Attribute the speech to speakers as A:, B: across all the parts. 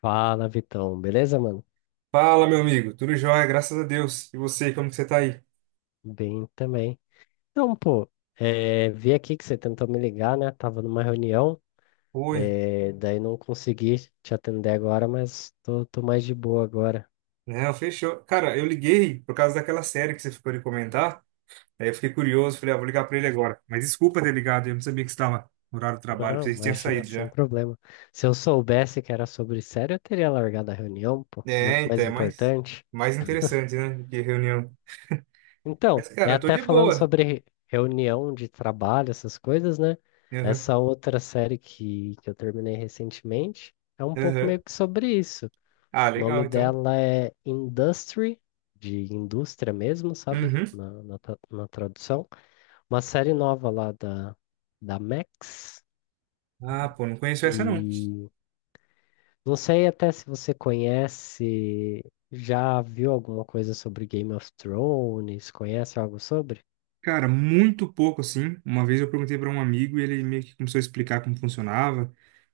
A: Fala, Vitão. Beleza, mano?
B: Fala, meu amigo. Tudo jóia, graças a Deus. E você, como que você tá aí?
A: Bem também. Então, pô, vi aqui que você tentou me ligar, né? Tava numa reunião,
B: Oi.
A: daí não consegui te atender agora, mas tô mais de boa agora.
B: Não, fechou. Cara, eu liguei por causa daquela série que você ficou de comentar. Aí eu fiquei curioso, falei, ah, vou ligar pra ele agora. Mas desculpa ter ligado, eu não sabia que você estava no horário do trabalho,
A: Não,
B: pensei que você tinha
A: imagina,
B: saído
A: sem
B: já.
A: problema. Se eu soubesse que era sobre sério, eu teria largado a reunião, pô,
B: É,
A: muito mais
B: então, é mais,
A: importante.
B: mais interessante, né, do que reunião.
A: Então,
B: Mas,
A: é
B: cara, eu tô
A: até
B: de
A: falando
B: boa.
A: sobre reunião de trabalho, essas coisas, né?
B: Aham,
A: Essa outra série que eu terminei recentemente é um pouco
B: aham.
A: meio que sobre isso.
B: Ah,
A: O
B: legal,
A: nome
B: então.
A: dela é Industry, de indústria mesmo, sabe?
B: Uhum.
A: Na tradução. Uma série nova lá da Max.
B: Ah, pô, não conheço essa, não.
A: E não sei até se você conhece, já viu alguma coisa sobre Game of Thrones, conhece algo sobre?
B: Cara, muito pouco assim. Uma vez eu perguntei para um amigo e ele meio que começou a explicar como funcionava.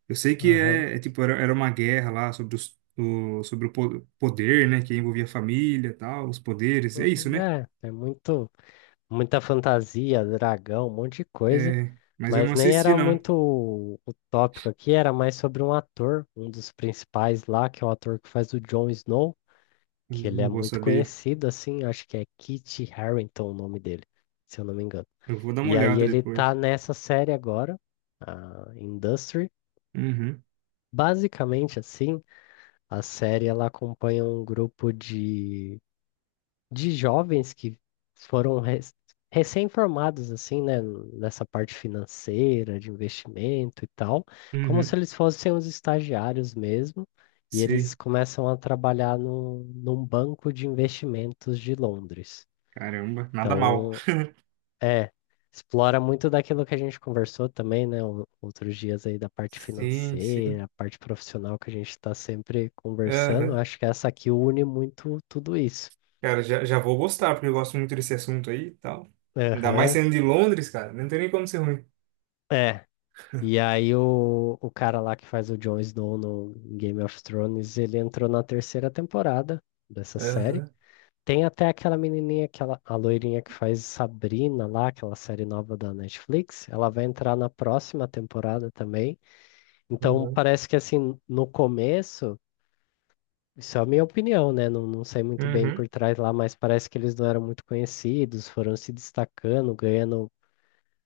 B: Eu sei que
A: Aham.
B: é tipo era uma guerra lá sobre os, o, sobre o poder, né, que envolvia a família, e tal, os poderes. É isso,
A: Uhum.
B: né?
A: Muita fantasia, dragão, um monte de coisa.
B: É, mas eu não
A: Mas nem
B: assisti
A: era
B: não.
A: muito o tópico aqui, era mais sobre um ator, um dos principais lá, que é o ator que faz o Jon Snow,
B: Eu
A: que ele é
B: não vou
A: muito
B: saber.
A: conhecido, assim, acho que é Kit Harington o nome dele, se eu não me engano.
B: Eu vou dar uma
A: E aí
B: olhada
A: ele tá
B: depois.
A: nessa série agora, a Industry.
B: Uhum.
A: Basicamente, assim, a série ela acompanha um grupo de jovens que foram res- recém-formados, assim, né, nessa parte financeira, de investimento e tal, como se
B: Uhum.
A: eles fossem os estagiários mesmo, e eles
B: Sei.
A: começam a trabalhar no, num banco de investimentos de Londres.
B: Caramba, nada mal.
A: Então, é, explora muito daquilo que a gente conversou também, né, outros dias aí da parte
B: Sim, sim.
A: financeira, a parte profissional que a gente está sempre conversando.
B: Aham.
A: Acho que essa aqui une muito tudo isso.
B: Cara, já vou gostar, porque eu gosto muito desse assunto aí e tal. Ainda mais
A: Aham.
B: sendo de Londres, cara. Não tem nem como ser ruim.
A: É. E aí o cara lá que faz o Jon Snow no Game of Thrones, ele entrou na terceira temporada dessa série.
B: Aham,
A: Tem até aquela menininha, aquela, a loirinha que faz Sabrina lá, aquela série nova da Netflix, ela vai entrar na próxima temporada também. Então
B: aham.
A: parece que, assim, no começo, isso é a minha opinião, né? Não sei muito bem
B: Uhum.
A: por trás lá, mas parece que eles não eram muito conhecidos, foram se destacando, ganhando,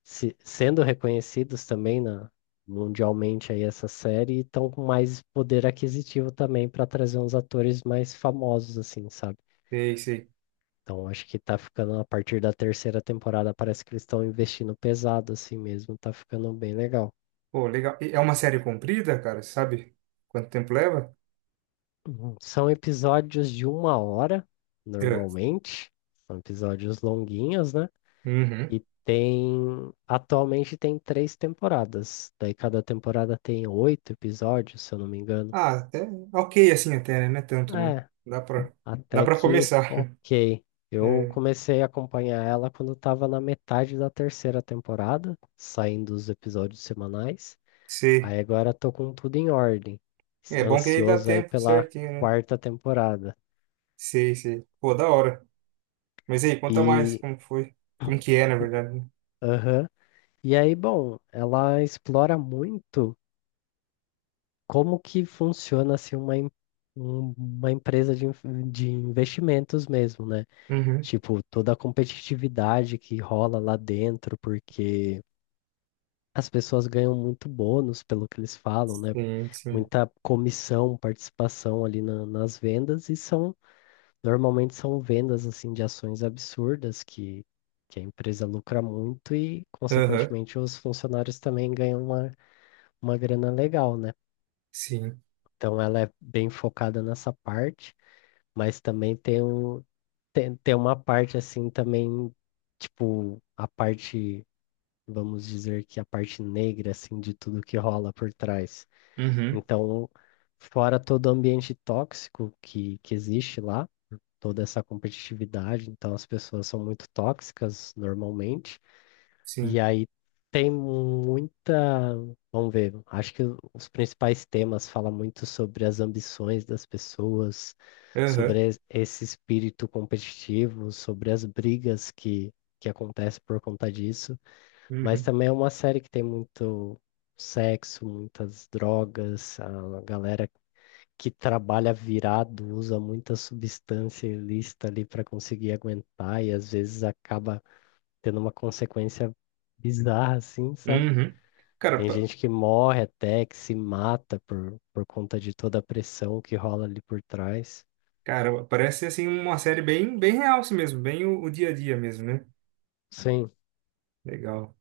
A: sendo reconhecidos também mundialmente aí essa série, e estão com mais poder aquisitivo também para trazer uns atores mais famosos, assim, sabe?
B: Sei, sei.
A: Então acho que tá ficando, a partir da terceira temporada, parece que eles estão investindo pesado assim mesmo, tá ficando bem legal.
B: Pô, legal. E é uma série comprida, cara? Sabe quanto tempo leva?
A: Uhum. São episódios de uma hora,
B: É.
A: normalmente. São episódios longuinhos, né?
B: Uhum.
A: E tem. Atualmente tem três temporadas. Daí cada temporada tem oito episódios, se eu não me engano.
B: Ah, até ok assim até, né? Não é tanto, não.
A: É.
B: Dá
A: Até
B: pra
A: que
B: começar.
A: ok. Eu
B: É,
A: comecei a acompanhar ela quando estava na metade da terceira temporada, saindo os episódios semanais.
B: sei.
A: Aí agora tô com tudo em ordem,
B: É bom que aí dá
A: ansioso aí
B: tempo
A: pela
B: certinho, né?
A: quarta temporada.
B: Sei, sei. Pô, da hora. Mas aí, conta mais
A: E
B: como que foi. Como que é, na verdade, né?
A: aham. E aí, bom, ela explora muito como que funciona assim uma empresa de investimentos mesmo, né?
B: Uhum.
A: Tipo, toda a competitividade que rola lá dentro, porque as pessoas ganham muito bônus pelo que eles falam, né?
B: Sim, sim.
A: Muita comissão, participação ali nas vendas, e são normalmente são vendas assim de ações absurdas que a empresa lucra muito e
B: Aham.
A: consequentemente os funcionários também ganham uma grana legal, né?
B: Sim.
A: Então ela é bem focada nessa parte, mas também tem uma parte assim também, tipo, vamos dizer que a parte negra assim de tudo que rola por trás.
B: Uhum.
A: Então, fora todo o ambiente tóxico que existe lá, toda essa competitividade, então as pessoas são muito tóxicas normalmente, e
B: Sim.
A: aí tem muita. Vamos ver, acho que os principais temas falam muito sobre as ambições das pessoas,
B: Aham.
A: sobre esse espírito competitivo, sobre as brigas que acontecem por conta disso, mas
B: Uhum.
A: também é uma série que tem muito sexo, muitas drogas, a galera que trabalha virado, usa muita substância ilícita ali para conseguir aguentar, e às vezes acaba tendo uma consequência bizarra, assim, sabe?
B: Uhum. Cara,
A: Tem gente que morre até, que se mata por conta de toda a pressão que rola ali por trás.
B: Cara, parece ser, assim, uma série bem, bem real assim mesmo, bem o dia a dia mesmo, né?
A: Sim,
B: Legal.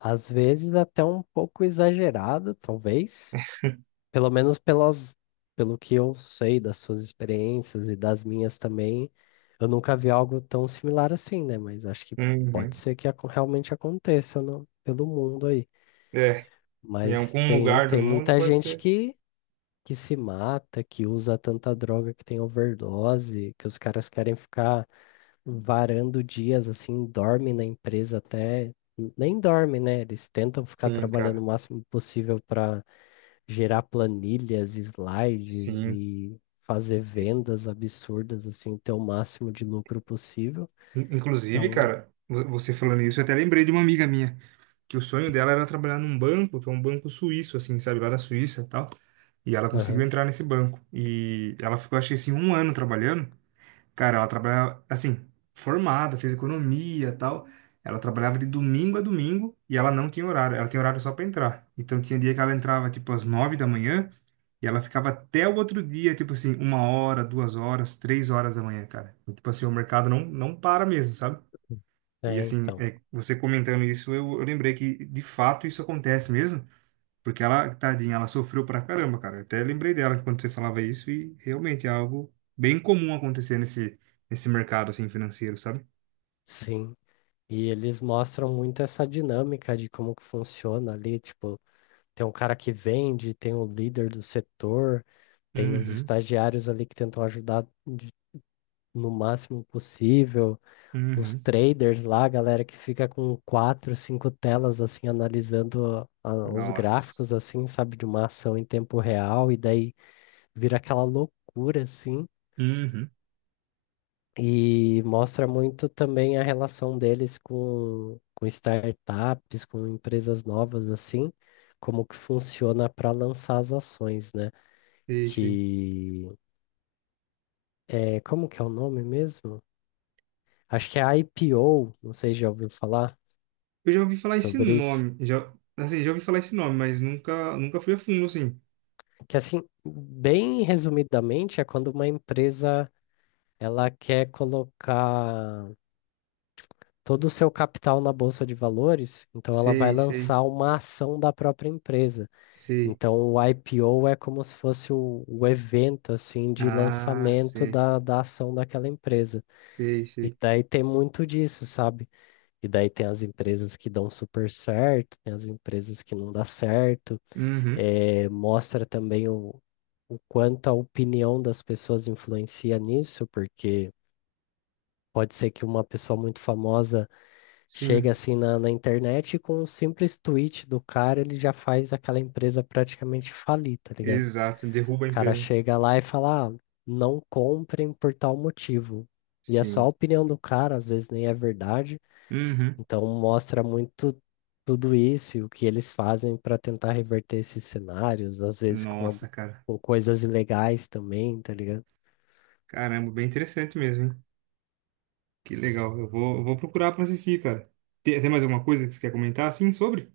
A: às vezes até um pouco exagerado, talvez. Pelo menos pelas, pelo que eu sei das suas experiências e das minhas também, eu nunca vi algo tão similar assim, né? Mas acho que pode
B: Uhum.
A: ser que realmente aconteça pelo mundo aí.
B: É, em
A: Mas
B: algum lugar do
A: tem
B: mundo
A: muita
B: pode
A: gente
B: ser.
A: que se mata, que usa tanta droga que tem overdose, que os caras querem ficar varando dias assim, dorme na empresa até. Nem dorme, né? Eles tentam ficar
B: Sim,
A: trabalhando o
B: cara.
A: máximo possível para gerar planilhas, slides
B: Sim.
A: e fazer vendas absurdas, assim, ter o máximo de lucro possível.
B: Inclusive,
A: Então,
B: cara, você falando isso, eu até lembrei de uma amiga minha, que o sonho dela era trabalhar num banco, que é um banco suíço, assim, sabe, lá da Suíça e tal. E ela conseguiu
A: aham,
B: entrar nesse banco. E ela ficou, acho que assim, um ano trabalhando. Cara, ela trabalhava, assim, formada, fez economia e tal. Ela trabalhava de domingo a domingo e ela não tinha horário. Ela tinha horário só pra entrar. Então tinha dia que ela entrava, tipo, às nove da manhã e ela ficava até o outro dia, tipo assim, uma hora, duas horas, três horas da manhã, cara. Então, tipo assim, o mercado não para mesmo, sabe? E
A: é,
B: assim,
A: então,
B: é, você comentando isso, eu lembrei que de fato isso acontece mesmo. Porque ela, tadinha, ela sofreu pra caramba, cara. Eu até lembrei dela quando você falava isso e realmente é algo bem comum acontecer nesse mercado assim financeiro, sabe?
A: sim. E eles mostram muito essa dinâmica de como que funciona ali, tipo, tem um cara que vende, tem o líder do setor, tem os
B: Uhum,
A: estagiários ali que tentam ajudar no máximo possível. Os
B: uhum.
A: traders lá, a galera que fica com quatro, cinco telas assim analisando os
B: Nossa.
A: gráficos, assim, sabe, de uma ação em tempo real, e daí vira aquela loucura assim.
B: Uhum.
A: E mostra muito também a relação deles com startups, com empresas novas assim, como que funciona para lançar as ações, né?
B: Sei, sei.
A: Que é, como que é o nome mesmo? Acho que é IPO, não sei se já ouviu falar
B: Eu já ouvi falar esse
A: sobre isso.
B: nome, já, assim, já ouvi falar esse nome, mas nunca fui a fundo assim.
A: Que assim, bem resumidamente, é quando uma empresa ela quer colocar todo o seu capital na bolsa de valores, então ela vai
B: Sei, sei,
A: lançar uma ação da própria empresa.
B: sei.
A: Então o IPO é como se fosse o evento assim de
B: Ah,
A: lançamento
B: sei,
A: da ação daquela empresa.
B: sei,
A: E
B: sei.
A: daí tem muito disso, sabe? E daí tem as empresas que dão super certo, tem as empresas que não dá certo.
B: Uhum.
A: Mostra também o quanto a opinião das pessoas influencia nisso, porque pode ser que uma pessoa muito famosa chegue
B: Sim,
A: assim na internet e com um simples tweet do cara, ele já faz aquela empresa praticamente falir, tá ligado?
B: exato. Derruba a
A: O cara
B: empresa.
A: chega lá e fala, ah, não comprem por tal motivo. E é só a
B: Sim.
A: opinião do cara, às vezes nem é verdade,
B: Uhum.
A: então mostra muito tudo isso e o que eles fazem para tentar reverter esses cenários, às vezes
B: Nossa, cara.
A: com coisas ilegais também, tá ligado?
B: Caramba, bem interessante mesmo, hein? Que legal. Eu vou procurar pra assistir, cara. Tem mais alguma coisa que você quer comentar, assim, sobre?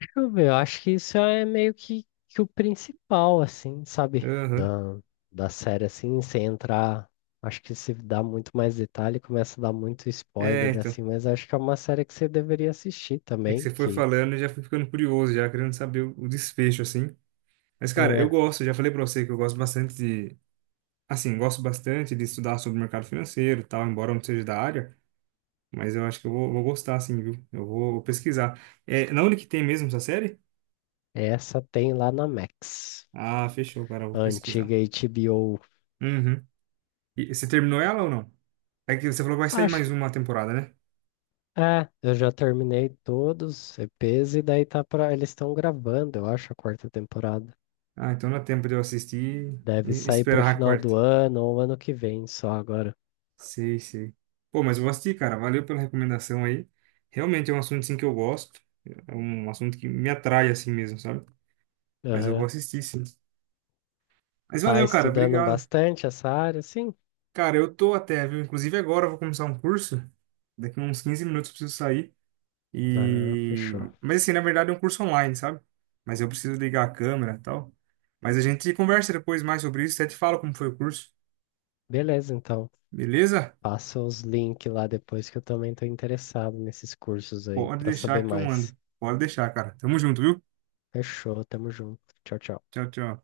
A: Deixa eu ver, eu acho que isso é meio que o principal, assim, sabe?
B: Aham.
A: Da, da série, assim, sem entrar. Acho que se dá muito mais detalhe, começa a dar muito
B: É,
A: spoiler,
B: então.
A: assim, mas acho que é uma série que você deveria assistir
B: É que
A: também,
B: você foi
A: que
B: falando, eu já fui ficando curioso, já querendo saber o desfecho, assim. Mas, cara, eu
A: é,
B: gosto, já falei pra você que eu gosto bastante de. Assim, gosto bastante de estudar sobre o mercado financeiro e tal, embora eu não seja da área. Mas eu acho que vou gostar, assim, viu? Eu vou pesquisar. É, na onde que tem mesmo essa série?
A: essa tem lá na Max,
B: Ah, fechou, cara, eu vou
A: a
B: pesquisar.
A: antiga HBO.
B: Uhum. E você terminou ela ou não? É que você falou que vai sair mais
A: Acho,
B: uma temporada, né?
A: é, eu já terminei todos os EPs e daí tá pra. Eles estão gravando, eu acho, a quarta temporada.
B: Ah, então dá tempo de eu assistir
A: Deve
B: e
A: sair pro
B: esperar a
A: final do
B: quarta.
A: ano ou ano que vem só agora.
B: Sei, sei. Pô, mas eu vou assistir, cara. Valeu pela recomendação aí. Realmente é um assunto, sim, que eu gosto. É um assunto que me atrai, assim mesmo, sabe? Mas eu vou
A: Aham.
B: assistir, sim. Mas
A: Tá
B: valeu, cara.
A: estudando
B: Obrigado.
A: bastante essa área, sim?
B: Cara, eu tô até, viu? Inclusive agora eu vou começar um curso. Daqui uns 15 minutos eu preciso sair.
A: Ah,
B: E...
A: fechou.
B: Mas assim, na verdade é um curso online, sabe? Mas eu preciso ligar a câmera e tal. Mas a gente conversa depois mais sobre isso. Até te falo como foi o curso.
A: Beleza, então.
B: Beleza?
A: Passa os links lá depois que eu também tô interessado nesses cursos aí
B: Pode
A: pra saber
B: deixar que eu
A: mais.
B: mando. Pode deixar, cara. Tamo junto, viu?
A: Fechou, tamo junto. Tchau, tchau.
B: Tchau, tchau.